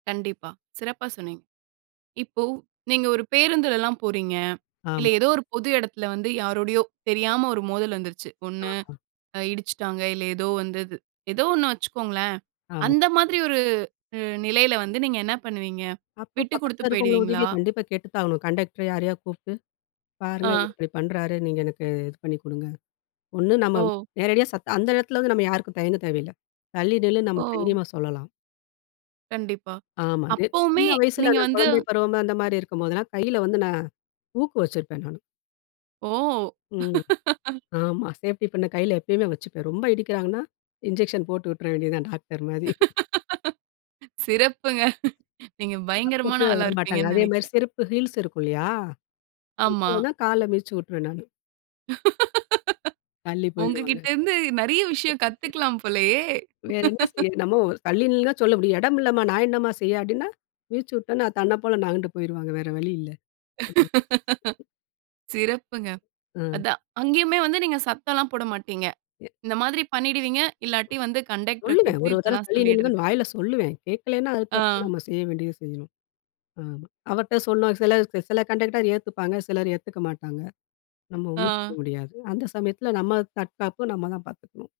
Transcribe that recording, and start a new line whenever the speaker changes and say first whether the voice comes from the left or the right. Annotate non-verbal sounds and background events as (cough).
right: கண்டிப்பா, சிறப்பா சொன்னீங்க. இப்போ, நீங்க ஒரு பேருந்துலலாம் போறீங்க இல்லை
left: ஆமா.
right: ஏதோ ஒரு பொது இடத்துல வந்து, யாரோடையோ, தெரியாம ஒரு மோதல் வந்துருச்சு. ஒண்ணு
left: ஆமா.
right: அ இடிச்சுட்டாங்க, இல்ல ஏதோ வந்தது. ஏதோ ஒண்ணு வச்சுக்கோங்களேன்.
left: ஆமா.
right: அந்த மாதிரி ஒரு உ நிலையில வந்து நீங்க என்ன பண்ணுவீங்க?
left: அப்போ
right: விட்டு குடுத்து
left: பக்கத்தில இருக்கவங்க
right: போயிடுவீங்களா?
left: உதவிய கண்டிப்பா கேட்டு தான் ஆவணும். கண்டெக்டர் யாரையாவது கூப்ட்டு, "பாருங்க, இவரு
right: ஆ,
left: இப்டி பண்ணுறாரு. நீங்க எனக்கு இது பண்ணி கொடுங்க" ஒண்ணு நம்ம
right: ஓ!
left: நேரடியா சத் அந்த எடத்துல வந்து நம்ம யாருக்கும் தயங்க தேவையில்லை. தள்ளி நில்லுன்னு நம்ம
right: ஓ!
left: தைரியமா சொல்லலாம்.
right: கண்டிப்பா.
left: ஆமாங்க.
right: அப்பவுமே
left: சின்ன வயசில
right: நீங்க
left: நான்
right: வந்து
left: குழந்தை பருவம் அந்த மாரி இருக்கும்போதுலாம், கையில வந்து நான் ஊக்கு வச்சிருப்பேன் நானு,
right: ஓ!
left: ம்,
right: (laughs)
left: ஆமா. சேஃப்டி பின்ன கையில எப்பயுமே வச்சுப்பேன். ரொம்ப இடிக்கிறாங்கன்னா, (chuckles) இன்ஜெக்ஷன் போட்டு விட்டுற வேண்டியதுதான் டாக்டர் மாதிரி.
right: (laughs) சிறப்புங்க. நீங்க பயங்கரமான
left: பக்கத்துலயே
right: ஆளா
left: வர மாட்டாங்க.
right: இருப்பீர்ங்கன்னு
left: அதே மாரி
right: நினைக்கிறேன்.
left: செருப்பு, ஹீல்ஸ் இருக்கு இல்லையா?
right: ஆமா.
left: (unintelligible) கால மிதிச்சு விட்டுருவேன் நானு,
right: (laughs)
left: தள்ளி போய்டுவாங்க.
right: உங்ககிட்ட இருந்து, நெறைய விஷயம்
left: (chuckles)
right: கத்துக்கலாம் போலயே!
left: வேற என்ன செய்ய? நம்ம ஒ தள்ளி நின்னுன்னு தான் சொல்ல முடியும். எடம் இல்லம்மா! நான் என்னம்மா செய்ய? அப்டின்னா, வீச்சு உட்டோன்னே தன்ன போல நகண்டு போய்ருவாங்க. வேற வழி இல்ல. (unintelligible)
right: (laughs) சிறப்புங்க.
left: ம்.
right: அதான். அங்கேயுமே வந்து நீங்க சத்தம்லாம் போட மாட்டீங்க.
left: எ,
right: இந்த மாதிரி பண்ணிடுவீங்க. இல்லாட்டி வந்து கண்டக்டர
left: சொல்லுவேன்
right: கூப்ட்டு,
left: ஒரு ஒரு தரவை
right: இப்பெலாம்
left: தள்ளி
right: சொல்லிடுறது.
left: நில்லுங்கன்னு வாயில சொல்லுவேன். கேக்கலன்னா, அதுக்கடுத்து
right: ஆ.
left: நம்ம செய்ய வேண்டியது செய்யணும் ஆமா. அவர்ட்ட சொன்னா சில சில கண்டெக்டர் அத ஏத்துப்பாங்க. சிலர் ஏத்துக்க மாட்டாங்க. நம்ம
right: ஆ.
left: ஒண்ணும் செய்ய முடியாது அந்த சமயத்தில, நம்ம தற்காப்பு நம்ம தான் பாத்துக்கணும்.